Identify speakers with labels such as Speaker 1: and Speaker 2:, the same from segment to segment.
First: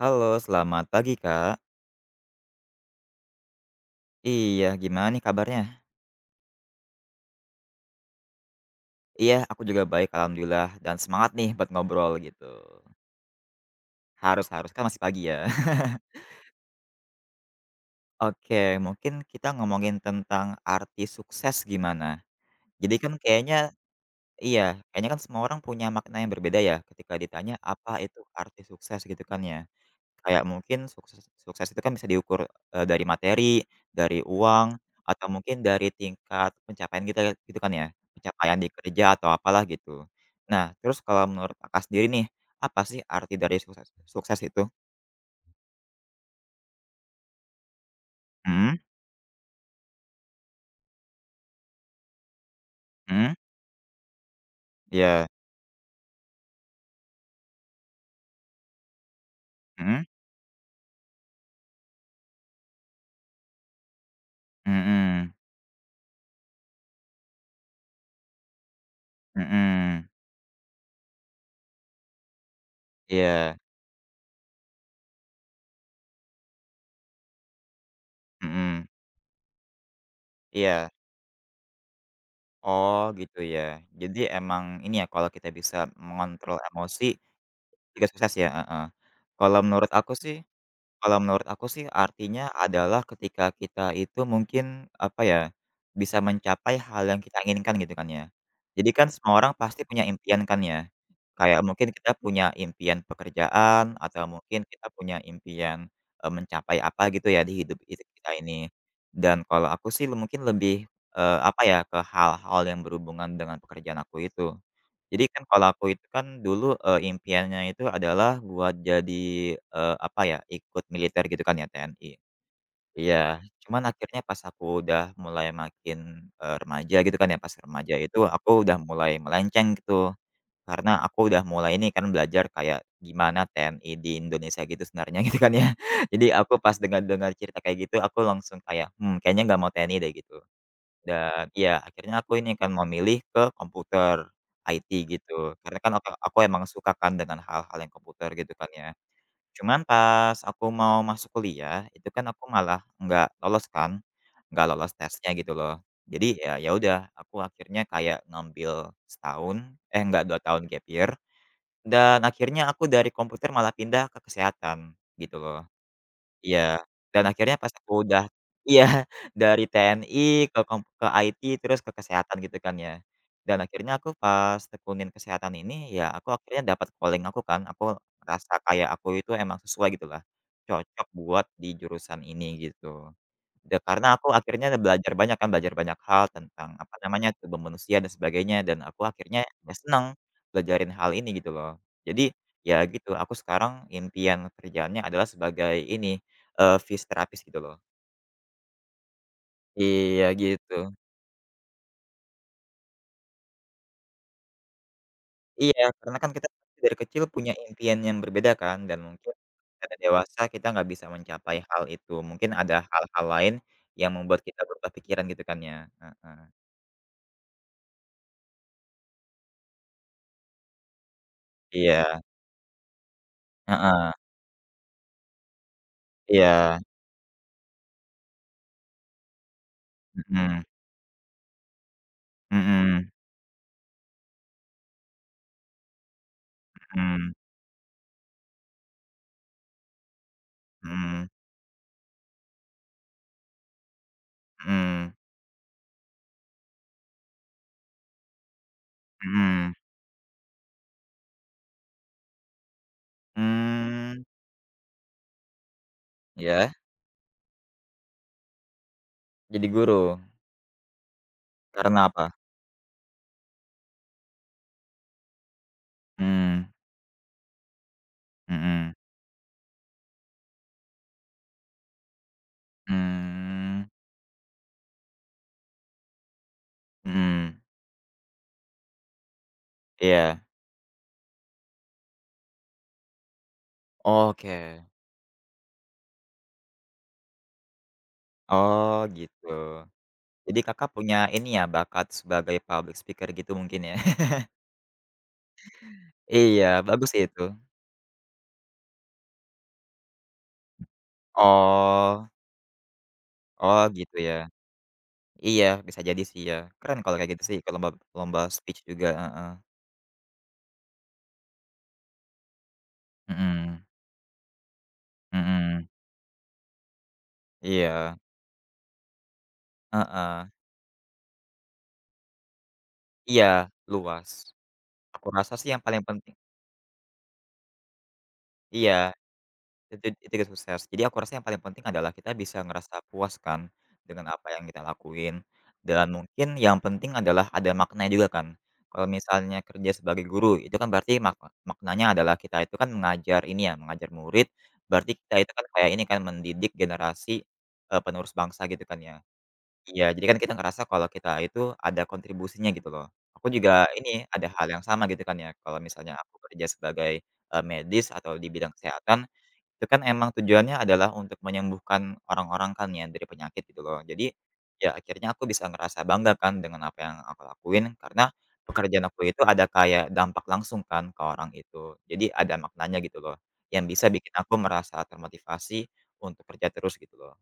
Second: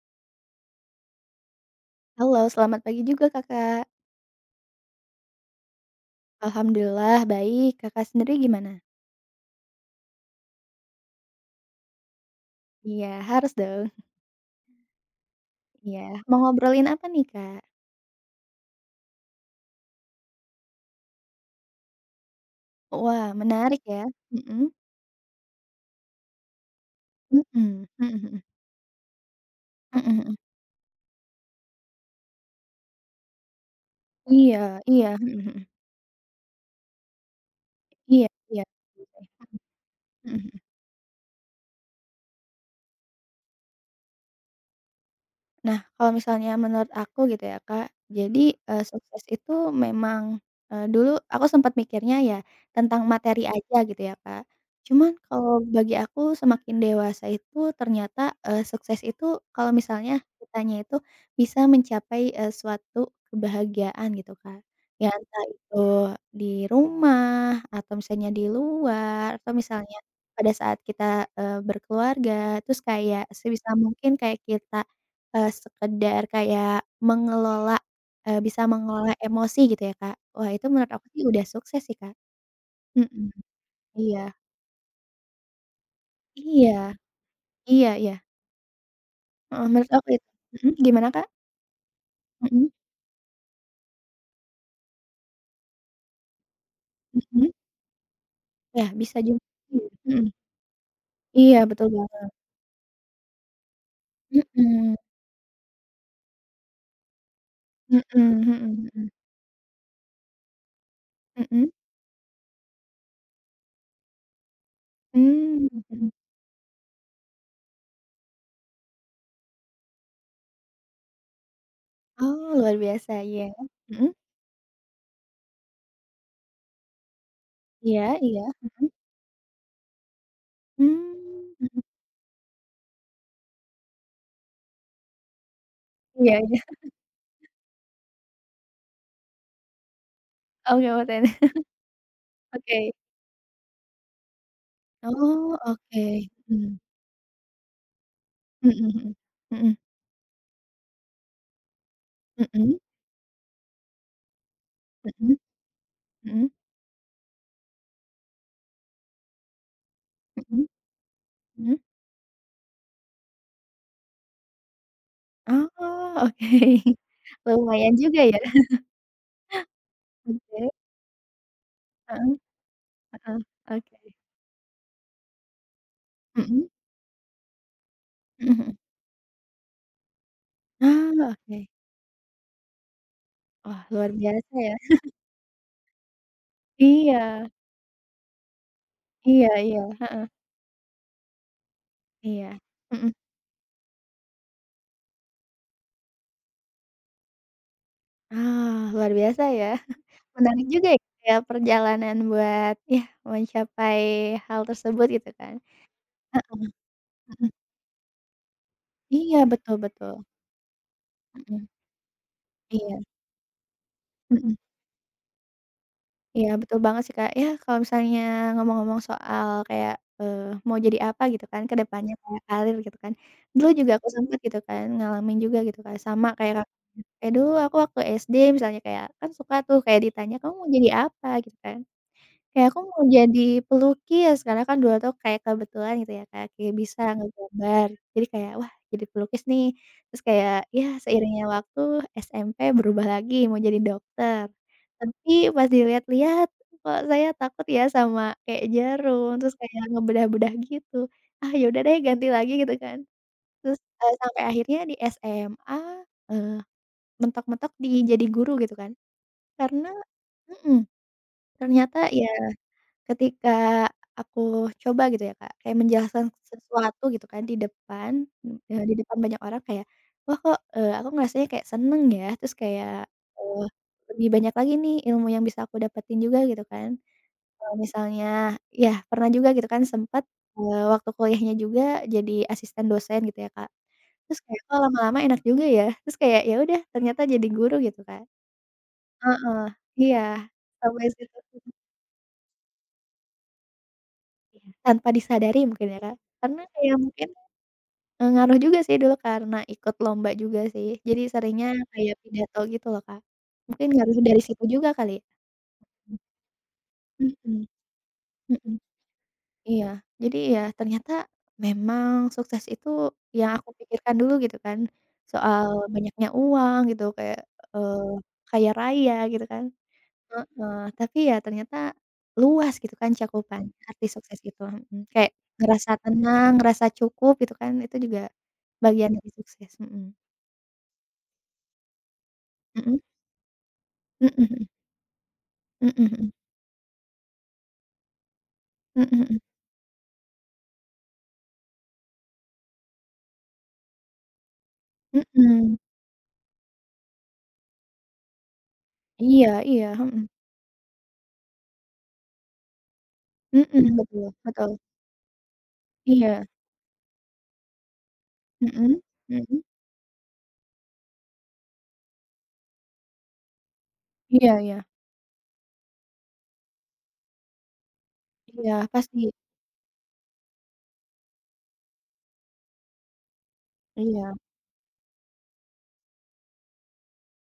Speaker 1: Halo, selamat pagi, Kak.
Speaker 2: Halo, selamat pagi juga, Kakak.
Speaker 1: Iya, gimana nih kabarnya?
Speaker 2: Alhamdulillah baik, Kakak sendiri gimana?
Speaker 1: Iya, aku juga baik alhamdulillah dan semangat nih buat ngobrol gitu.
Speaker 2: Iya, harus dong.
Speaker 1: Harus harus, kan masih pagi ya.
Speaker 2: Iya, mau ngobrolin apa nih, Kak?
Speaker 1: Oke, mungkin kita ngomongin tentang arti sukses gimana. Jadi kan
Speaker 2: Wah,
Speaker 1: kayaknya
Speaker 2: menarik ya. Mhm.
Speaker 1: iya, kayaknya kan semua orang punya makna yang berbeda ya ketika
Speaker 2: Mhm,
Speaker 1: ditanya
Speaker 2: mhm
Speaker 1: apa itu
Speaker 2: mhm.
Speaker 1: arti sukses gitu kan ya.
Speaker 2: Mhm mhm.
Speaker 1: Kayak mungkin sukses sukses itu kan bisa diukur, dari materi, dari
Speaker 2: Iya
Speaker 1: uang,
Speaker 2: iya,
Speaker 1: atau
Speaker 2: mhm mhm.
Speaker 1: mungkin dari tingkat pencapaian kita gitu kan ya,
Speaker 2: Iya
Speaker 1: pencapaian
Speaker 2: iya.
Speaker 1: di kerja atau apalah gitu.
Speaker 2: Mhm mhm.
Speaker 1: Nah, terus kalau menurut Kakak sendiri nih, apa sih arti dari sukses sukses itu?
Speaker 2: Nah, kalau misalnya menurut aku gitu ya, Kak, jadi,
Speaker 1: Mhm
Speaker 2: sukses itu memang, dulu aku sempat mikirnya ya tentang
Speaker 1: mhm,
Speaker 2: materi aja gitu ya, Kak. Cuman
Speaker 1: iya,
Speaker 2: kalau bagi aku semakin dewasa itu ternyata, sukses itu kalau
Speaker 1: mhm,
Speaker 2: misalnya kitanya itu bisa mencapai, suatu kebahagiaan gitu, Kak. Ya
Speaker 1: mhm,
Speaker 2: entah itu di rumah atau misalnya di luar atau misalnya
Speaker 1: mhm,
Speaker 2: pada saat kita, berkeluarga terus kayak
Speaker 1: iya,
Speaker 2: sebisa mungkin kayak kita sekedar kayak mengelola, bisa
Speaker 1: mhm,
Speaker 2: mengelola emosi gitu ya, Kak. Wah, itu
Speaker 1: iya.
Speaker 2: menurut aku sih udah sukses sih, Kak.
Speaker 1: Oh
Speaker 2: Mhm.
Speaker 1: gitu ya. Jadi
Speaker 2: Iya.
Speaker 1: emang ini ya, kalau kita bisa mengontrol
Speaker 2: Iya
Speaker 1: emosi
Speaker 2: iya
Speaker 1: juga
Speaker 2: iya.
Speaker 1: sukses ya? Heeh. Kalau
Speaker 2: Heeh, menurut
Speaker 1: menurut
Speaker 2: aku
Speaker 1: aku
Speaker 2: itu.
Speaker 1: sih
Speaker 2: Mhm, gimana,
Speaker 1: Kalau
Speaker 2: Kak?
Speaker 1: menurut aku sih artinya
Speaker 2: Mhm
Speaker 1: adalah ketika kita itu mungkin, apa ya, bisa mencapai hal yang kita
Speaker 2: mhm.
Speaker 1: inginkan gitu kan ya.
Speaker 2: Ya,
Speaker 1: Jadi kan
Speaker 2: bisa
Speaker 1: semua
Speaker 2: juga
Speaker 1: orang
Speaker 2: sih.
Speaker 1: pasti punya
Speaker 2: Mhm.
Speaker 1: impian kan ya.
Speaker 2: Iya,
Speaker 1: Kayak
Speaker 2: betul
Speaker 1: mungkin kita
Speaker 2: banget.
Speaker 1: punya impian pekerjaan atau mungkin kita
Speaker 2: Mhm.
Speaker 1: punya impian, mencapai apa gitu ya di hidup hidup
Speaker 2: Mhm
Speaker 1: kita
Speaker 2: mhm
Speaker 1: ini.
Speaker 2: mhm.
Speaker 1: Dan kalau aku sih mungkin lebih, apa
Speaker 2: Mhm.
Speaker 1: ya, ke hal-hal yang berhubungan dengan pekerjaan aku itu. Jadi kan kalau
Speaker 2: Mmm,
Speaker 1: aku itu
Speaker 2: mhm.
Speaker 1: kan dulu, impiannya itu adalah buat jadi, apa ya, ikut militer gitu kan ya, TNI.
Speaker 2: Oh, luar biasa,
Speaker 1: Iya,
Speaker 2: iya.
Speaker 1: cuman
Speaker 2: Mhm.
Speaker 1: akhirnya pas aku udah mulai makin, remaja gitu kan ya, pas remaja
Speaker 2: Iya
Speaker 1: itu
Speaker 2: iya.
Speaker 1: aku udah
Speaker 2: Mhm.
Speaker 1: mulai melenceng gitu, karena aku udah
Speaker 2: Mmm,
Speaker 1: mulai
Speaker 2: mhm.
Speaker 1: ini kan belajar kayak gimana TNI di Indonesia gitu sebenarnya gitu kan ya. Jadi
Speaker 2: Iya
Speaker 1: aku
Speaker 2: iya.
Speaker 1: pas dengar-dengar cerita kayak gitu aku langsung kayak, "Mmm, kayaknya nggak mau TNI deh," gitu.
Speaker 2: Oke,
Speaker 1: Dan
Speaker 2: oke.
Speaker 1: iya, akhirnya aku ini kan memilih ke komputer IT gitu,
Speaker 2: Oh,
Speaker 1: karena kan
Speaker 2: oke.
Speaker 1: aku emang
Speaker 2: Mhm.
Speaker 1: suka kan dengan hal-hal yang komputer gitu kan ya.
Speaker 2: Mhm mhm.
Speaker 1: Cuman pas aku mau masuk kuliah, itu kan aku
Speaker 2: Mhm mhm
Speaker 1: malah nggak lolos kan, nggak lolos tesnya
Speaker 2: mhm
Speaker 1: gitu loh. Jadi
Speaker 2: mhm
Speaker 1: ya ya udah, aku akhirnya kayak ngambil setahun eh nggak, dua
Speaker 2: mhm
Speaker 1: tahun gap year,
Speaker 2: mhm.
Speaker 1: dan akhirnya aku dari komputer malah pindah ke kesehatan, gitu loh.
Speaker 2: Oh,
Speaker 1: Iya,
Speaker 2: oke.
Speaker 1: dan akhirnya pas aku
Speaker 2: Lumayan juga
Speaker 1: udah
Speaker 2: ya.
Speaker 1: iya, dari TNI
Speaker 2: Oke,
Speaker 1: ke IT terus ke
Speaker 2: heeh
Speaker 1: kesehatan gitu kan ya,
Speaker 2: heeh,
Speaker 1: dan akhirnya aku
Speaker 2: oke.
Speaker 1: pas tekunin kesehatan ini ya aku akhirnya
Speaker 2: Mhm
Speaker 1: dapat calling aku kan, aku
Speaker 2: mhm
Speaker 1: ngerasa
Speaker 2: mhm.
Speaker 1: kayak aku itu emang sesuai gitulah, cocok
Speaker 2: Ah,
Speaker 1: buat
Speaker 2: oke.
Speaker 1: di jurusan ini gitu. Ya
Speaker 2: Wah, luar
Speaker 1: karena aku
Speaker 2: biasa
Speaker 1: akhirnya
Speaker 2: ya.
Speaker 1: belajar banyak kan, belajar banyak hal tentang apa namanya,
Speaker 2: Iya
Speaker 1: tubuh manusia dan sebagainya dan aku
Speaker 2: iya
Speaker 1: akhirnya ya
Speaker 2: iya
Speaker 1: senang belajarin hal ini gitu loh. Jadi,
Speaker 2: iya.
Speaker 1: ya
Speaker 2: Mhm.
Speaker 1: gitu aku sekarang impian kerjaannya adalah sebagai ini, fisioterapis gitu loh.
Speaker 2: Ah, luar biasa ya.
Speaker 1: Iya
Speaker 2: Menarik
Speaker 1: gitu.
Speaker 2: juga ya kayak perjalanan buat ya mencapai hal tersebut gitu kan.
Speaker 1: Iya karena kan kita
Speaker 2: Heeh
Speaker 1: dari kecil
Speaker 2: heeh.
Speaker 1: punya impian yang berbeda kan dan mungkin
Speaker 2: Iya, betul
Speaker 1: karena
Speaker 2: betul.
Speaker 1: dewasa kita nggak bisa mencapai
Speaker 2: Mhm,
Speaker 1: hal itu. Mungkin ada
Speaker 2: iya.
Speaker 1: hal-hal lain yang membuat
Speaker 2: Mhm.
Speaker 1: kita berubah pikiran gitu kan ya, heeh.
Speaker 2: Iya, betul banget sih, Kak. Ya, kalau misalnya ngomong-ngomong soal kayak, mau jadi apa gitu kan ke depannya
Speaker 1: Iya,
Speaker 2: kayak karir gitu kan. Dulu juga aku
Speaker 1: heeh,
Speaker 2: sempet gitu kan ngalamin juga gitu kan sama kayak Kakak.
Speaker 1: iya,
Speaker 2: Kayak dulu aku waktu SD misalnya kayak kan suka tuh kayak ditanya, "Kamu
Speaker 1: mhm,
Speaker 2: mau jadi apa?" Gitu kan. Kayak aku mau
Speaker 1: mhm.
Speaker 2: jadi pelukis, karena kan dulu tuh kayak kebetulan gitu ya Kak, kayak bisa
Speaker 1: Mmm,
Speaker 2: ngegambar. Jadi kayak, wah jadi pelukis nih. Terus kayak, ya
Speaker 1: mhm
Speaker 2: seiringnya waktu SMP berubah lagi mau jadi dokter.
Speaker 1: mhm
Speaker 2: Tapi pas dilihat-lihat, kok saya takut ya sama kayak jarum, terus
Speaker 1: mhm,
Speaker 2: kayak ngebedah-bedah gitu. Ah ya udah deh ganti lagi gitu kan. Terus,
Speaker 1: mmm,
Speaker 2: sampai akhirnya di SMA, eee,
Speaker 1: iya,
Speaker 2: mentok-mentok di jadi guru gitu kan.
Speaker 1: jadi
Speaker 2: Karena
Speaker 1: guru?
Speaker 2: mhm, ternyata
Speaker 1: Karena apa?
Speaker 2: ya ketika aku coba gitu ya, Kak, kayak menjelaskan
Speaker 1: Mmm,
Speaker 2: sesuatu gitu kan di depan, di
Speaker 1: mhm,
Speaker 2: depan banyak orang kayak, wah kok, aku ngerasanya kayak seneng ya, terus kayak, eee,
Speaker 1: mmm,
Speaker 2: lebih banyak lagi nih ilmu yang bisa aku dapetin juga gitu kan.
Speaker 1: mhm,
Speaker 2: Kalau misalnya ya pernah juga gitu kan sempet,
Speaker 1: iya,
Speaker 2: waktu kuliahnya juga jadi asisten dosen gitu ya, Kak. Terus kayak kok
Speaker 1: oke,
Speaker 2: lama-lama enak juga ya, terus kayak ya udah ternyata jadi guru gitu kan.
Speaker 1: oh gitu.
Speaker 2: Eee, iya,
Speaker 1: Jadi Kakak
Speaker 2: sampai
Speaker 1: punya
Speaker 2: situ.
Speaker 1: ini ya, bakat sebagai public speaker gitu mungkin ya?
Speaker 2: Iya, tanpa disadari mungkin ya, Kak, karena
Speaker 1: Iya,
Speaker 2: kayak
Speaker 1: bagus sih
Speaker 2: mungkin
Speaker 1: itu.
Speaker 2: Ngaruh juga sih dulu karena ikut lomba juga sih, jadi seringnya kayak
Speaker 1: Oh
Speaker 2: pidato gitu loh, Kak.
Speaker 1: oh,
Speaker 2: Mungkin
Speaker 1: gitu
Speaker 2: ngaruh
Speaker 1: ya.
Speaker 2: dari situ juga kali ya?
Speaker 1: Iya, bisa jadi sih ya, keren kalau kayak gitu
Speaker 2: Mhm
Speaker 1: sih, ikut lomba lomba
Speaker 2: mhm,
Speaker 1: speech juga, heeh,
Speaker 2: iya. Jadi ya ternyata memang sukses itu yang aku
Speaker 1: mhm
Speaker 2: pikirkan dulu gitu kan, soal
Speaker 1: mhm,
Speaker 2: banyaknya uang gitu kayak, eee,
Speaker 1: iya,
Speaker 2: kaya raya gitu kan
Speaker 1: heeh,
Speaker 2: heeh, tapi ya ternyata luas gitu kan
Speaker 1: iya,
Speaker 2: cakupannya arti
Speaker 1: luas.
Speaker 2: sukses itu,
Speaker 1: Aku
Speaker 2: kayak
Speaker 1: rasa sih yang
Speaker 2: ngerasa
Speaker 1: paling penting
Speaker 2: tenang, ngerasa cukup gitu kan, itu juga
Speaker 1: iya,
Speaker 2: bagian dari sukses, mhm,
Speaker 1: itu juga sukses. Jadi aku rasa yang paling penting adalah kita bisa ngerasa
Speaker 2: mhm?
Speaker 1: puas kan, dengan
Speaker 2: Mhm
Speaker 1: apa yang
Speaker 2: mhm.
Speaker 1: kita lakuin,
Speaker 2: Mhm
Speaker 1: dan
Speaker 2: mhm.
Speaker 1: mungkin yang penting adalah ada maknanya juga kan. Kalau
Speaker 2: Mhm mhm.
Speaker 1: misalnya kerja sebagai guru, itu kan berarti maknanya adalah kita itu kan mengajar ini ya, mengajar murid, berarti kita itu kan
Speaker 2: Mhm.
Speaker 1: kayak ini kan mendidik generasi, penerus bangsa gitu kan ya.
Speaker 2: Iya iya,
Speaker 1: Iya,
Speaker 2: mhm.
Speaker 1: jadi kan kita ngerasa kalau kita itu ada kontribusinya gitu loh. Aku
Speaker 2: Mhm,
Speaker 1: juga ini,
Speaker 2: betul
Speaker 1: ada hal
Speaker 2: betul.
Speaker 1: yang sama gitu kan ya, kalau misalnya aku
Speaker 2: Iya.
Speaker 1: kerja sebagai, medis atau di bidang
Speaker 2: Mhm
Speaker 1: kesehatan,
Speaker 2: mhm.
Speaker 1: itu kan emang tujuannya adalah untuk menyembuhkan orang-orang kan ya dari penyakit gitu loh. Jadi,
Speaker 2: Iya iya.
Speaker 1: ya akhirnya aku bisa ngerasa bangga kan dengan apa yang aku lakuin karena
Speaker 2: Iya,
Speaker 1: pekerjaan
Speaker 2: pasti.
Speaker 1: aku itu ada kayak dampak langsung kan ke orang itu. Jadi ada maknanya gitu loh, yang bisa bikin
Speaker 2: Iya
Speaker 1: aku merasa termotivasi untuk kerja terus gitu loh.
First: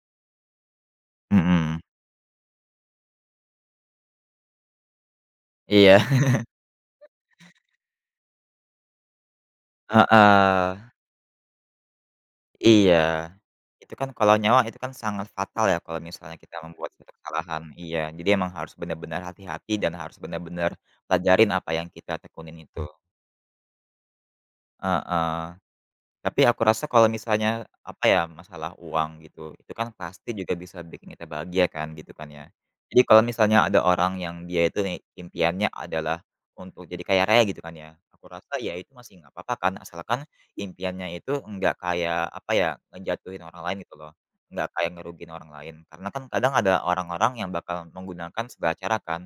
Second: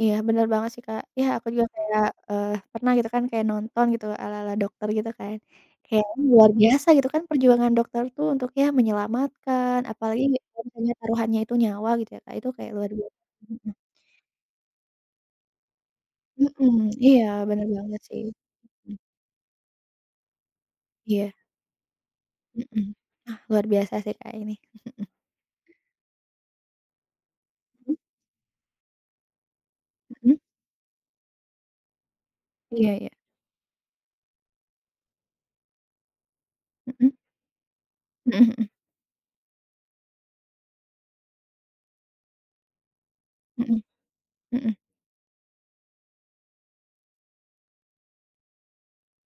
Speaker 2: iya, bener banget sih, Kak. Ya, aku juga
Speaker 1: Mhm.
Speaker 2: kayak, eee, pernah gitu kan kayak nonton gitu ala-ala dokter gitu kan.
Speaker 1: Iya,
Speaker 2: Kayak luar biasa gitu kan perjuangan dokter tuh untuk ya menyelamatkan, apalagi kalau
Speaker 1: heeh.
Speaker 2: misalnya taruhannya itu nyawa gitu ya, Kak, itu kayak luar
Speaker 1: Iya,
Speaker 2: biasa. Mhm.
Speaker 1: itu kan kalau nyawa itu kan sangat fatal ya kalau misalnya kita
Speaker 2: Mhm,
Speaker 1: membuat suatu
Speaker 2: iya,
Speaker 1: kesalahan,
Speaker 2: bener
Speaker 1: iya,
Speaker 2: banget sih.
Speaker 1: jadi emang harus
Speaker 2: Mhm,
Speaker 1: benar-benar hati-hati dan harus benar-benar
Speaker 2: iya,
Speaker 1: pelajarin apa yang kita tekunin itu,
Speaker 2: mhm. Ah, luar biasa sih, Kak, ini. Mhm.
Speaker 1: heeh. Tapi aku rasa kalau misalnya,
Speaker 2: Mhm
Speaker 1: apa ya, masalah uang gitu, itu kan pasti
Speaker 2: mhm,
Speaker 1: juga bisa bikin kita bahagia kan, gitu kan ya.
Speaker 2: iya
Speaker 1: Jadi
Speaker 2: iya,
Speaker 1: kalau misalnya ada orang yang dia itu nih impiannya adalah untuk jadi
Speaker 2: mhm,
Speaker 1: kaya raya gitu kan ya, aku rasa
Speaker 2: mhm
Speaker 1: ya itu masih nggak apa-apa kan, asalkan impiannya itu nggak kayak, apa ya, ngejatuhin orang
Speaker 2: mhm
Speaker 1: lain gitu loh,
Speaker 2: mhm
Speaker 1: nggak
Speaker 2: mhm,
Speaker 1: kayak ngerugiin orang lain. Karena kan kadang ada orang-orang yang bakal menggunakan segala cara kan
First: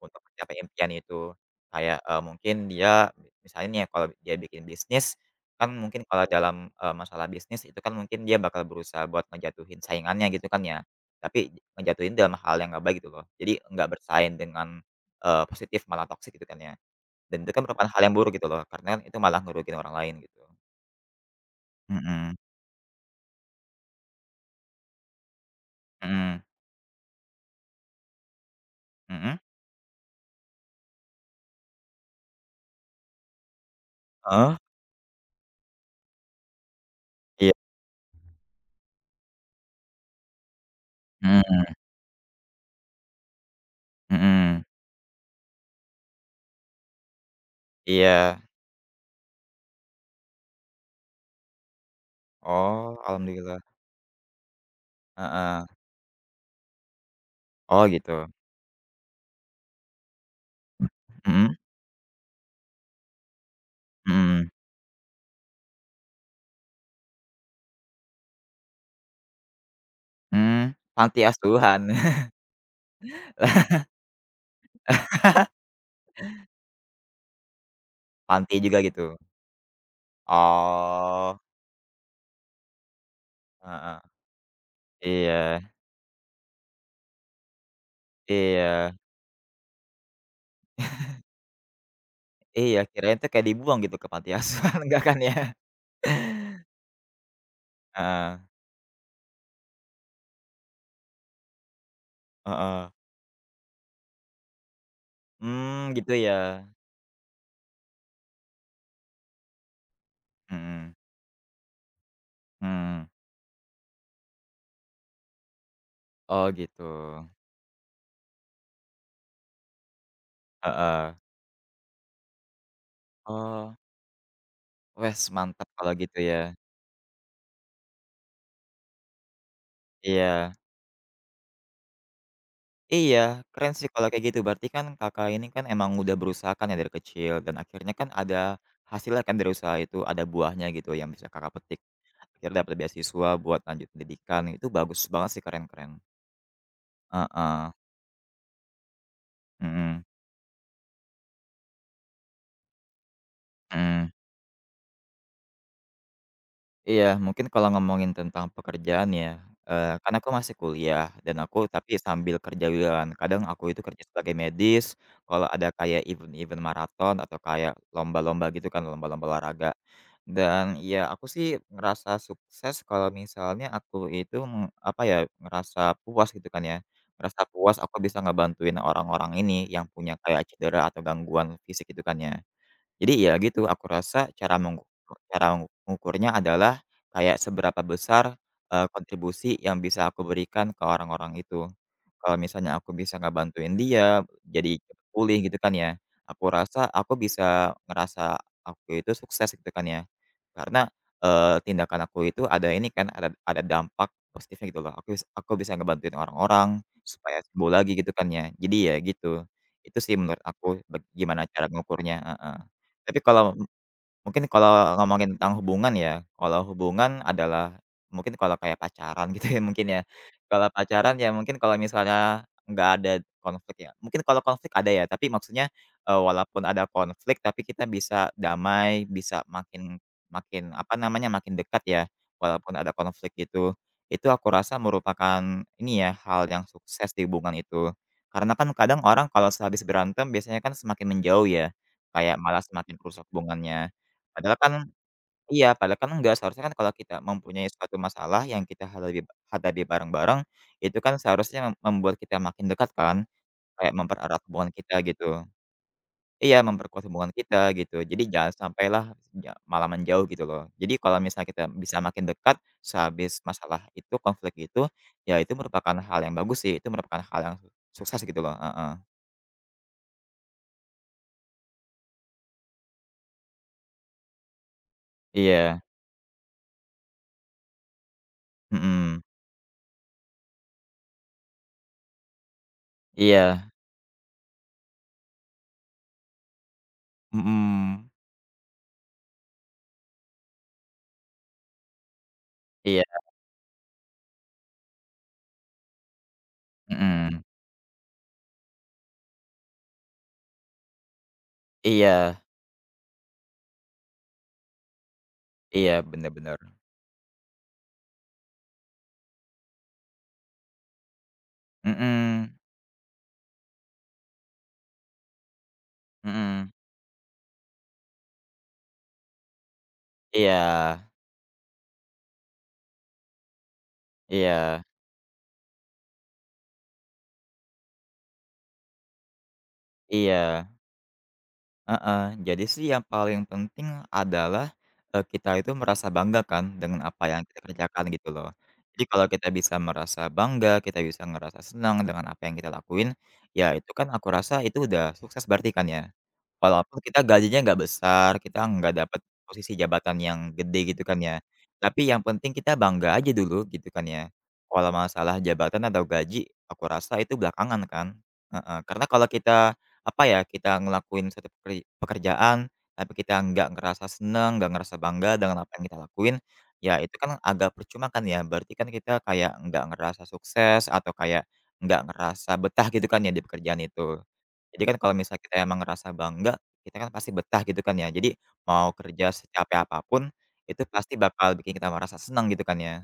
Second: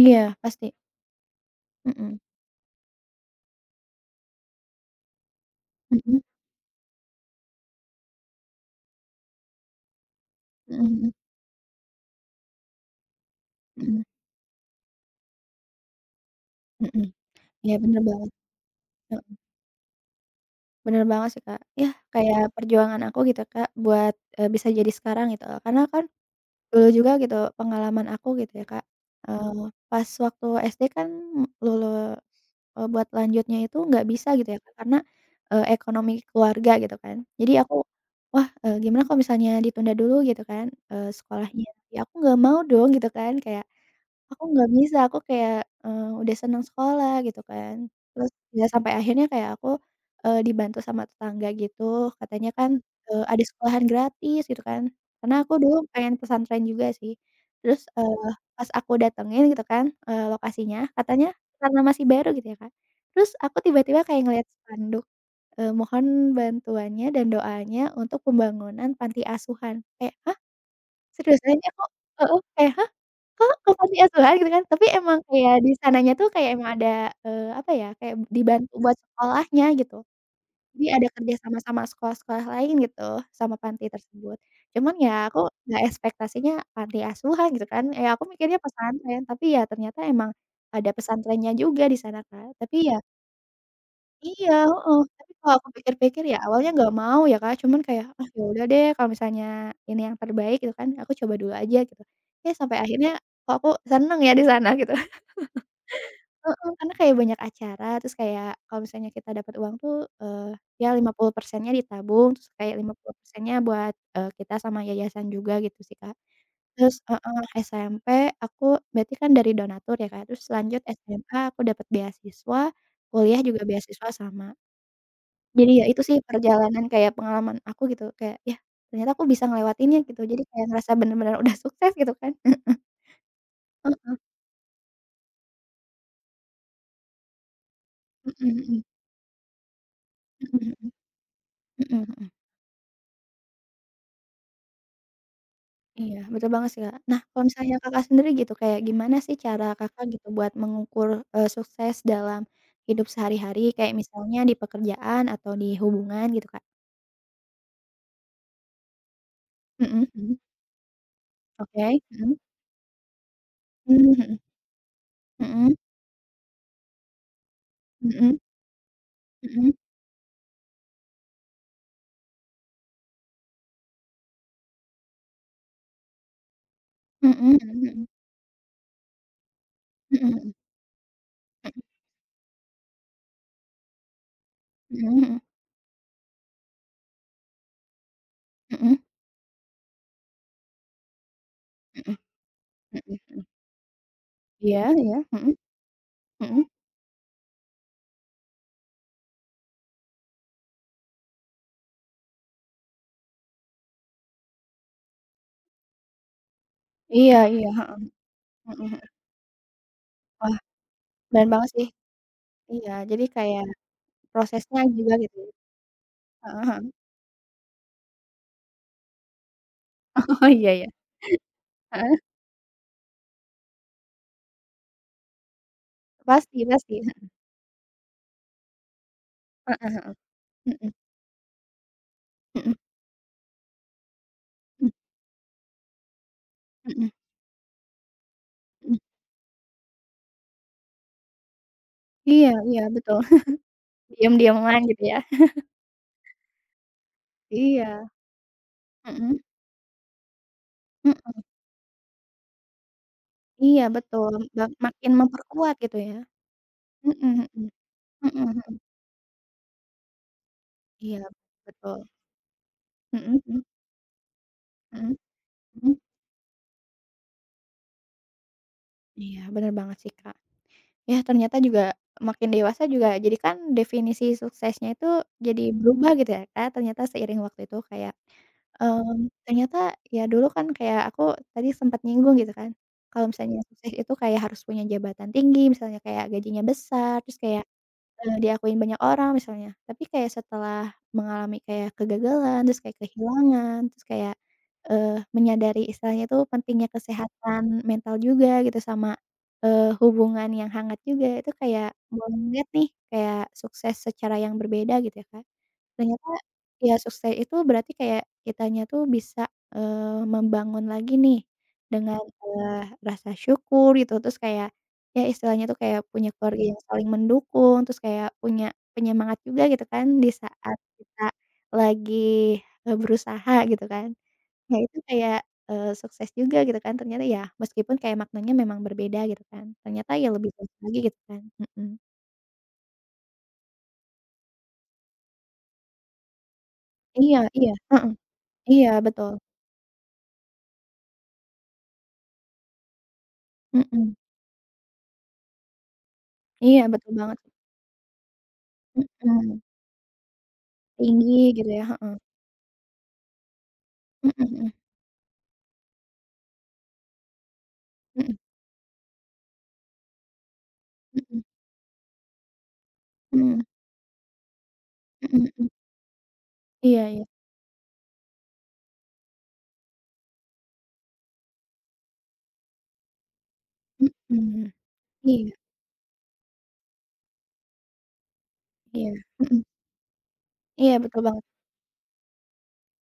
Speaker 1: untuk mencapai
Speaker 2: pasti,
Speaker 1: impian itu. Kayak,
Speaker 2: mhm,
Speaker 1: mungkin dia misalnya nih ya kalau dia bikin bisnis, kan mungkin
Speaker 2: mhm
Speaker 1: kalau dalam, masalah bisnis itu kan mungkin dia bakal berusaha buat ngejatuhin saingannya gitu kan ya.
Speaker 2: mhm mhm
Speaker 1: Tapi ngejatuhin dalam hal yang nggak baik gitu loh. Jadi nggak
Speaker 2: mhm
Speaker 1: bersaing dengan, positif malah toksik gitu kan ya.
Speaker 2: mhm,
Speaker 1: Dan itu kan
Speaker 2: iya
Speaker 1: merupakan
Speaker 2: bener
Speaker 1: hal yang
Speaker 2: banget,
Speaker 1: buruk gitu loh, karena kan itu
Speaker 2: heeh,
Speaker 1: malah ngerugiin orang lain gitu.
Speaker 2: bener banget sih, Kak, yah
Speaker 1: Mhm
Speaker 2: kayak perjuangan aku gitu, Kak, buat, bisa jadi sekarang gitu, loh. Karena kan
Speaker 1: mhm
Speaker 2: dulu juga gitu pengalaman aku gitu ya, Kak,
Speaker 1: mhm,
Speaker 2: pas waktu SD kan lulu buat lanjutnya itu nggak bisa gitu
Speaker 1: heeh,
Speaker 2: ya, Kak, karena, ekonomi keluarga gitu kan. Jadi
Speaker 1: iya,
Speaker 2: aku, wah, gimana kalau misalnya ditunda dulu gitu kan,
Speaker 1: mhm
Speaker 2: sekolahnya, ya aku nggak mau dong gitu kan kayak, aku
Speaker 1: mhm,
Speaker 2: nggak bisa, aku kayak, udah seneng sekolah gitu kan, terus
Speaker 1: iya.
Speaker 2: ya sampai akhirnya kayak aku, dibantu sama tetangga gitu, katanya kan,
Speaker 1: Oh,
Speaker 2: ada
Speaker 1: alhamdulillah,
Speaker 2: sekolahan gratis gitu kan, karena aku
Speaker 1: heeh.
Speaker 2: dulu pengen pesantren juga sih.
Speaker 1: Oh
Speaker 2: Terus,
Speaker 1: gitu,
Speaker 2: pas aku datengin gitu kan, lokasinya, katanya
Speaker 1: mhm
Speaker 2: karena masih baru gitu ya, Kak, terus aku tiba-tiba kayak ngeliat
Speaker 1: mhm.
Speaker 2: spanduk, "Mohon bantuannya dan doanya untuk pembangunan panti asuhan." Kayak, "Hah?
Speaker 1: Mmm, panti
Speaker 2: Serius aja
Speaker 1: asuhan.
Speaker 2: kok?" Heeh, kayak, "Hah? Oh, ke panti asuhan gitu kan, tapi emang kayak di sananya tuh kayak emang ada, apa ya, kayak
Speaker 1: Panti
Speaker 2: dibantu
Speaker 1: juga
Speaker 2: buat
Speaker 1: gitu?
Speaker 2: sekolahnya gitu. Jadi ada kerja
Speaker 1: Oh,
Speaker 2: sama sama sekolah-sekolah lain gitu, sama panti
Speaker 1: heeh,
Speaker 2: tersebut. Cuman ya aku
Speaker 1: iya
Speaker 2: nggak ekspektasinya panti asuhan gitu kan, ya aku mikirnya
Speaker 1: iya
Speaker 2: pesantren, tapi ya ternyata emang ada pesantrennya juga di sana kan. Tapi
Speaker 1: iya,
Speaker 2: ya
Speaker 1: kirain tuh kayak dibuang gitu ke panti
Speaker 2: iya,
Speaker 1: asuhan,
Speaker 2: heeh,
Speaker 1: enggak kan
Speaker 2: tapi
Speaker 1: ya?
Speaker 2: kalau aku pikir-pikir ya awalnya nggak mau ya Kak, cuman kayak, "Ah,
Speaker 1: Heeh
Speaker 2: ya udah deh kalau misalnya ini yang terbaik," gitu kan, "aku coba dulu aja," gitu. Ya sampai
Speaker 1: heeh,
Speaker 2: akhirnya kok aku seneng ya di sana gitu.
Speaker 1: mmm, gitu ya?
Speaker 2: Heeh, karena kayak banyak acara, terus kayak kalau misalnya kita dapat uang tuh, eee, ya
Speaker 1: Mhm
Speaker 2: 50%-nya ditabung, terus kayak lima
Speaker 1: mhm,
Speaker 2: puluh persennya buat, kita sama yayasan juga gitu sih Kak.
Speaker 1: oh gitu,
Speaker 2: Terus heeh, SMP aku berarti kan dari donatur ya Kak, terus lanjut
Speaker 1: heeh,
Speaker 2: SMA aku dapat beasiswa, kuliah juga
Speaker 1: oh,
Speaker 2: beasiswa sama.
Speaker 1: wes mantap
Speaker 2: Jadi ya
Speaker 1: kalau
Speaker 2: itu sih
Speaker 1: gitu ya,
Speaker 2: perjalanan kayak pengalaman aku gitu, kayak, "Yah, ternyata aku bisa ngelewatinnya," gitu. Jadi
Speaker 1: iya.
Speaker 2: kayak ngerasa bener-bener udah sukses gitu kan.
Speaker 1: Iya, keren sih kalau
Speaker 2: Heeh.
Speaker 1: kayak gitu. Berarti kan Kakak ini kan emang udah berusaha kan ya dari kecil dan akhirnya kan ada
Speaker 2: Heeh, mhm.
Speaker 1: hasilnya kan dari usaha itu, ada buahnya
Speaker 2: Mhm mhm.
Speaker 1: gitu yang bisa Kakak petik.
Speaker 2: Mhm mhm.
Speaker 1: Akhirnya dapat beasiswa buat lanjut pendidikan, itu bagus banget sih, keren keren.
Speaker 2: Iya, betul banget sih, Kak. Nah, kalau
Speaker 1: Heeh,
Speaker 2: misalnya Kakak sendiri gitu, kayak gimana sih cara
Speaker 1: mhm,
Speaker 2: Kakak gitu buat mengukur, sukses dalam hidup sehari-hari, kayak
Speaker 1: mhm.
Speaker 2: misalnya di pekerjaan atau di hubungan gitu, Kak?
Speaker 1: Iya, mungkin kalau ngomongin tentang pekerjaan ya,
Speaker 2: Mhm
Speaker 1: kan aku
Speaker 2: mhm.
Speaker 1: masih kuliah dan aku tapi
Speaker 2: Oke. Mhm.
Speaker 1: sambil kerja juga kan. Kadang aku itu kerja
Speaker 2: Mmm,
Speaker 1: sebagai
Speaker 2: mhm.
Speaker 1: medis, kalau ada
Speaker 2: Mhm.
Speaker 1: kayak event-event maraton atau kayak
Speaker 2: Mhm.
Speaker 1: lomba-lomba gitu kan, lomba-lomba olahraga.
Speaker 2: Mhm.
Speaker 1: Dan ya aku sih ngerasa sukses kalau misalnya aku itu, mmm, apa ya, ngerasa puas gitu kan ya,
Speaker 2: Mhm
Speaker 1: ngerasa
Speaker 2: mhm
Speaker 1: puas aku
Speaker 2: mhm.
Speaker 1: bisa ngebantuin orang-orang ini yang punya
Speaker 2: Mhm
Speaker 1: kayak
Speaker 2: mhm.
Speaker 1: cedera atau gangguan fisik gitu kan ya. Jadi ya gitu, aku rasa
Speaker 2: Mhm mhm mhm.
Speaker 1: cara mengukurnya adalah kayak seberapa besar,
Speaker 2: Mhm mhm
Speaker 1: kontribusi yang bisa aku berikan ke orang-orang itu.
Speaker 2: mhm
Speaker 1: Kalau misalnya aku bisa
Speaker 2: mhm.
Speaker 1: ngebantuin dia, jadi
Speaker 2: Iya
Speaker 1: cepet
Speaker 2: iya,
Speaker 1: pulih
Speaker 2: mhm
Speaker 1: gitu kan ya, aku
Speaker 2: mhm.
Speaker 1: rasa aku bisa ngerasa aku itu sukses gitu kan ya. Karena, tindakan aku itu ada ini kan, ada dampak positifnya gitu loh, aku bisa ngebantuin orang-orang
Speaker 2: Iya
Speaker 1: supaya
Speaker 2: iya,
Speaker 1: sembuh lagi
Speaker 2: heeh,
Speaker 1: gitu kan ya.
Speaker 2: mhm
Speaker 1: Jadi ya
Speaker 2: mhm.
Speaker 1: gitu, itu sih menurut
Speaker 2: Wah,
Speaker 1: aku gimana
Speaker 2: keren
Speaker 1: cara
Speaker 2: banget sih.
Speaker 1: ngukurnya,
Speaker 2: Iya,
Speaker 1: tapi
Speaker 2: jadi
Speaker 1: kalau,
Speaker 2: kayak
Speaker 1: Mungkin
Speaker 2: prosesnya
Speaker 1: kalau
Speaker 2: juga gitu
Speaker 1: ngomongin
Speaker 2: ya.
Speaker 1: tentang hubungan ya,
Speaker 2: Heeh
Speaker 1: kalau
Speaker 2: heeh.
Speaker 1: hubungan adalah mungkin kalau kayak pacaran gitu ya mungkin ya.
Speaker 2: Oh,
Speaker 1: Kalau
Speaker 2: iya ya.
Speaker 1: pacaran ya mungkin kalau
Speaker 2: Heeh,
Speaker 1: misalnya nggak ada konflik ya, mungkin kalau konflik ada ya, tapi maksudnya,
Speaker 2: pasti
Speaker 1: walaupun ada
Speaker 2: pasti,
Speaker 1: konflik tapi kita bisa damai, bisa makin
Speaker 2: heeh,
Speaker 1: makin
Speaker 2: mhm
Speaker 1: apa namanya, makin dekat ya,
Speaker 2: mhm
Speaker 1: walaupun ada konflik gitu. Itu aku rasa
Speaker 2: mhm
Speaker 1: merupakan ini ya, hal yang
Speaker 2: mhm
Speaker 1: sukses di hubungan itu. Karena kan
Speaker 2: mhm.
Speaker 1: kadang orang kalau sehabis berantem biasanya kan semakin menjauh ya, kayak
Speaker 2: Iya
Speaker 1: malah
Speaker 2: iya,
Speaker 1: semakin
Speaker 2: betul.
Speaker 1: rusak hubungannya. Padahal kan
Speaker 2: Diam-diaman gitu ya.
Speaker 1: iya, padahal kan enggak, seharusnya kan kalau kita mempunyai suatu
Speaker 2: Iya,
Speaker 1: masalah yang kita hadapi
Speaker 2: mhm
Speaker 1: hadapi bareng-bareng, itu kan
Speaker 2: mhm.
Speaker 1: seharusnya membuat kita makin dekat kan,
Speaker 2: Iya,
Speaker 1: kayak
Speaker 2: betul,
Speaker 1: mempererat hubungan kita
Speaker 2: makin
Speaker 1: gitu.
Speaker 2: memperkuat gitu ya.
Speaker 1: Iya, memperkuat
Speaker 2: Mhm
Speaker 1: hubungan
Speaker 2: mhm.
Speaker 1: kita gitu. Jadi
Speaker 2: Mhm
Speaker 1: jangan
Speaker 2: mhm.
Speaker 1: sampailah malah menjauh gitu loh. Jadi
Speaker 2: Iya,
Speaker 1: kalau misalnya kita
Speaker 2: betul.
Speaker 1: bisa makin dekat
Speaker 2: Mhm
Speaker 1: sehabis
Speaker 2: mhm
Speaker 1: masalah itu, konflik itu,
Speaker 2: mhm
Speaker 1: ya itu merupakan
Speaker 2: mhm.
Speaker 1: hal yang bagus sih, itu merupakan hal yang sukses gitu loh, heeh.
Speaker 2: Iya, bener banget sih, Kak. Ya ternyata juga makin dewasa juga jadi kan definisi suksesnya itu jadi
Speaker 1: Iya,
Speaker 2: berubah gitu ya Kak, ternyata seiring waktu itu kayak,
Speaker 1: mhm,
Speaker 2: ternyata ya dulu kan kayak aku tadi sempat nyinggung gitu kan, kalau misalnya
Speaker 1: iya,
Speaker 2: sukses itu kayak harus punya jabatan tinggi misalnya kayak gajinya besar terus kayak,
Speaker 1: mhm,
Speaker 2: Diakuin banyak orang misalnya, tapi kayak setelah mengalami kayak kegagalan, terus kayak
Speaker 1: iya,
Speaker 2: kehilangan, terus kayak, menyadari istilahnya itu pentingnya
Speaker 1: mhm,
Speaker 2: kesehatan mental juga gitu sama, hubungan yang hangat juga, itu kayak mulai
Speaker 1: iya,
Speaker 2: ngeliat nih kayak sukses secara yang berbeda gitu ya, Kak.
Speaker 1: iya,
Speaker 2: Ternyata
Speaker 1: bener bener.
Speaker 2: ya sukses itu berarti kayak kitanya tuh bisa, membangun lagi nih dengan,
Speaker 1: Mhm,
Speaker 2: rasa syukur gitu, terus kayak ya istilahnya tuh kayak punya keluarga
Speaker 1: mhm.
Speaker 2: yang saling mendukung, terus kayak punya penyemangat juga gitu kan di
Speaker 1: Iya
Speaker 2: saat kita lagi, berusaha gitu kan. Ya
Speaker 1: iya
Speaker 2: itu kayak, sukses juga gitu kan ternyata ya meskipun kayak maknanya memang berbeda gitu kan, ternyata ya lebih
Speaker 1: iya,
Speaker 2: baik lagi gitu kan, mhm.
Speaker 1: heeh. Jadi sih yang paling penting adalah, kita itu merasa bangga kan dengan apa
Speaker 2: Iya
Speaker 1: yang kita
Speaker 2: iya,
Speaker 1: kerjakan
Speaker 2: heeh,
Speaker 1: gitu loh.
Speaker 2: iya
Speaker 1: Jadi kalau
Speaker 2: betul,
Speaker 1: kita bisa merasa bangga, kita bisa ngerasa senang dengan apa yang kita lakuin, ya itu kan
Speaker 2: mhm,
Speaker 1: aku rasa itu udah sukses berarti kan ya?
Speaker 2: iya
Speaker 1: Walaupun
Speaker 2: betul
Speaker 1: kita
Speaker 2: banget.
Speaker 1: gajinya nggak besar, kita nggak dapat
Speaker 2: Mhm,
Speaker 1: posisi jabatan yang gede gitu kan ya,
Speaker 2: tinggi gitu ya,
Speaker 1: tapi
Speaker 2: heeh,
Speaker 1: yang penting kita bangga aja dulu gitu kan ya.
Speaker 2: mhm
Speaker 1: Kalau masalah jabatan atau gaji, aku rasa itu belakangan kan,
Speaker 2: mhm,
Speaker 1: heeh. Karena kalau kita, apa ya, kita
Speaker 2: mhm
Speaker 1: ngelakuin
Speaker 2: mhm
Speaker 1: satu pekerjaan, tapi kita
Speaker 2: mhm
Speaker 1: nggak ngerasa seneng, nggak ngerasa bangga
Speaker 2: mhm
Speaker 1: dengan
Speaker 2: mhm,
Speaker 1: apa yang kita lakuin, ya
Speaker 2: iya
Speaker 1: itu
Speaker 2: iya,
Speaker 1: kan agak percuma kan ya, berarti kan kita kayak nggak ngerasa sukses atau kayak nggak ngerasa betah gitu kan ya di pekerjaan itu.
Speaker 2: mhm,
Speaker 1: Jadi kan kalau misalnya
Speaker 2: iya
Speaker 1: kita emang ngerasa bangga, kita kan pasti betah gitu kan ya. Jadi mau
Speaker 2: iya,
Speaker 1: kerja
Speaker 2: mhm,
Speaker 1: secapek apapun, itu
Speaker 2: iya
Speaker 1: pasti
Speaker 2: betul banget.
Speaker 1: bakal bikin kita merasa senang gitu kan ya.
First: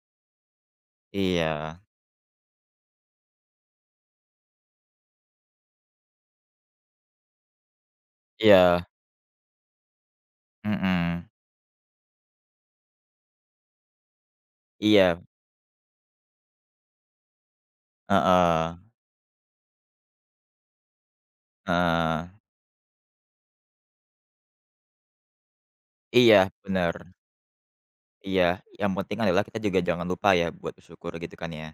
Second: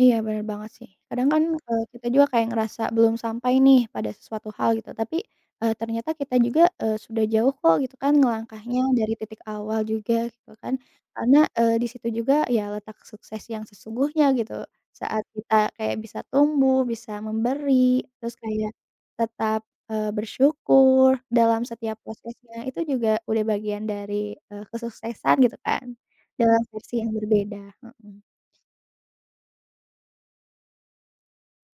Speaker 2: Iya, bener banget sih. Kadang kan,
Speaker 1: Iya
Speaker 2: kita juga kayak ngerasa belum sampai nih pada sesuatu hal gitu, tapi, ternyata kita juga, sudah jauh kok gitu kan ngelangkahnya
Speaker 1: iya,
Speaker 2: dari titik awal juga gitu kan.
Speaker 1: mhm,
Speaker 2: Karena, di situ juga ya letak sukses yang sesungguhnya gitu.
Speaker 1: iya,
Speaker 2: Saat kita kayak bisa tumbuh, bisa memberi, terus
Speaker 1: heeh
Speaker 2: kayak tetap, bersyukur dalam setiap
Speaker 1: heeh,
Speaker 2: prosesnya, itu juga udah bagian dari, kesuksesan gitu kan,
Speaker 1: iya,
Speaker 2: dalam
Speaker 1: bener.
Speaker 2: versi yang berbeda, mhm.
Speaker 1: Iya, yang penting adalah kita juga jangan lupa ya buat bersyukur gitu kan ya.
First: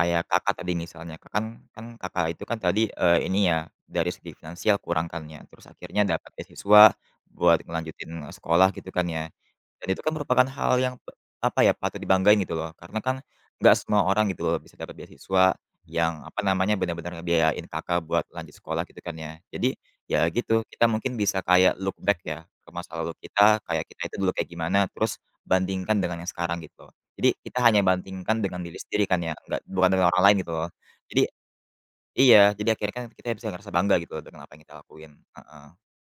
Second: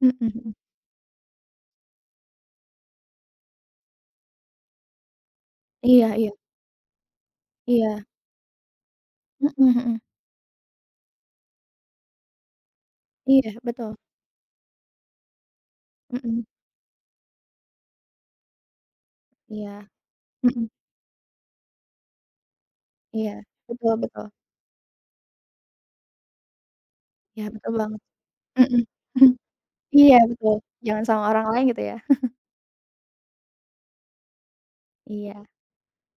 Speaker 2: Mhm mhm.
Speaker 1: Kakak tadi misalnya, Kak kan kan Kakak itu kan tadi, ini ya, dari segi finansial kurang kan ya, terus akhirnya
Speaker 2: Iya iya.
Speaker 1: dapat beasiswa buat
Speaker 2: Iya,
Speaker 1: ngelanjutin sekolah gitu kan ya.
Speaker 2: mhm
Speaker 1: Dan
Speaker 2: mhm,
Speaker 1: itu kan merupakan hal yang apa ya, patut dibanggain gitu loh, karena kan
Speaker 2: iya
Speaker 1: nggak
Speaker 2: betul,
Speaker 1: semua orang gitu loh bisa dapat beasiswa yang apa
Speaker 2: mhm,
Speaker 1: namanya, benar-benar ngebiayain Kakak buat lanjut sekolah gitu kan ya.
Speaker 2: iya,
Speaker 1: Jadi, ya
Speaker 2: mhm,
Speaker 1: gitu, kita mungkin bisa kayak look back ya, ke masa lalu
Speaker 2: iya,
Speaker 1: kita, kayak
Speaker 2: betul
Speaker 1: kita itu
Speaker 2: betul,
Speaker 1: dulu kayak gimana, terus Bandingkan dengan yang sekarang gitu. Jadi
Speaker 2: iya
Speaker 1: kita
Speaker 2: betul
Speaker 1: hanya
Speaker 2: banget,
Speaker 1: bandingkan dengan
Speaker 2: mhm,
Speaker 1: diri sendiri kan ya, nggak bukan dengan
Speaker 2: iya
Speaker 1: orang lain gitu
Speaker 2: betul,
Speaker 1: loh.
Speaker 2: jangan sama
Speaker 1: Jadi
Speaker 2: orang lain gitu ya,
Speaker 1: iya, jadi akhirnya kan kita bisa ngerasa bangga gitu loh dengan apa yang kita lakuin,
Speaker 2: iya,
Speaker 1: heeh.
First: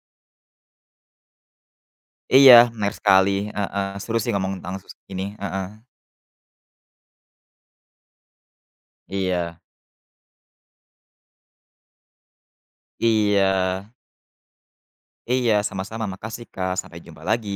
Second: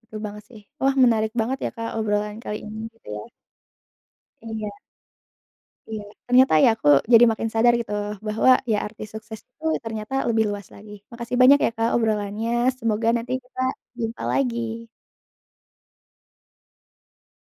Speaker 2: betul banget sih. Wah menarik banget ya Kak obrolan
Speaker 1: Iya,
Speaker 2: kali ini
Speaker 1: menarik
Speaker 2: gitu ya,
Speaker 1: sekali, heeh, seru sih ngomong
Speaker 2: iya
Speaker 1: tentang sus ini, heeh.
Speaker 2: iya, ternyata ya aku jadi makin sadar gitu bahwa ya arti sukses
Speaker 1: Iya
Speaker 2: itu ternyata lebih luas lagi. Makasih banyak ya Kak obrolannya, semoga nanti
Speaker 1: iya
Speaker 2: kita jumpa lagi.
Speaker 1: iya, sama-sama, makasih Kak, sampai jumpa lagi.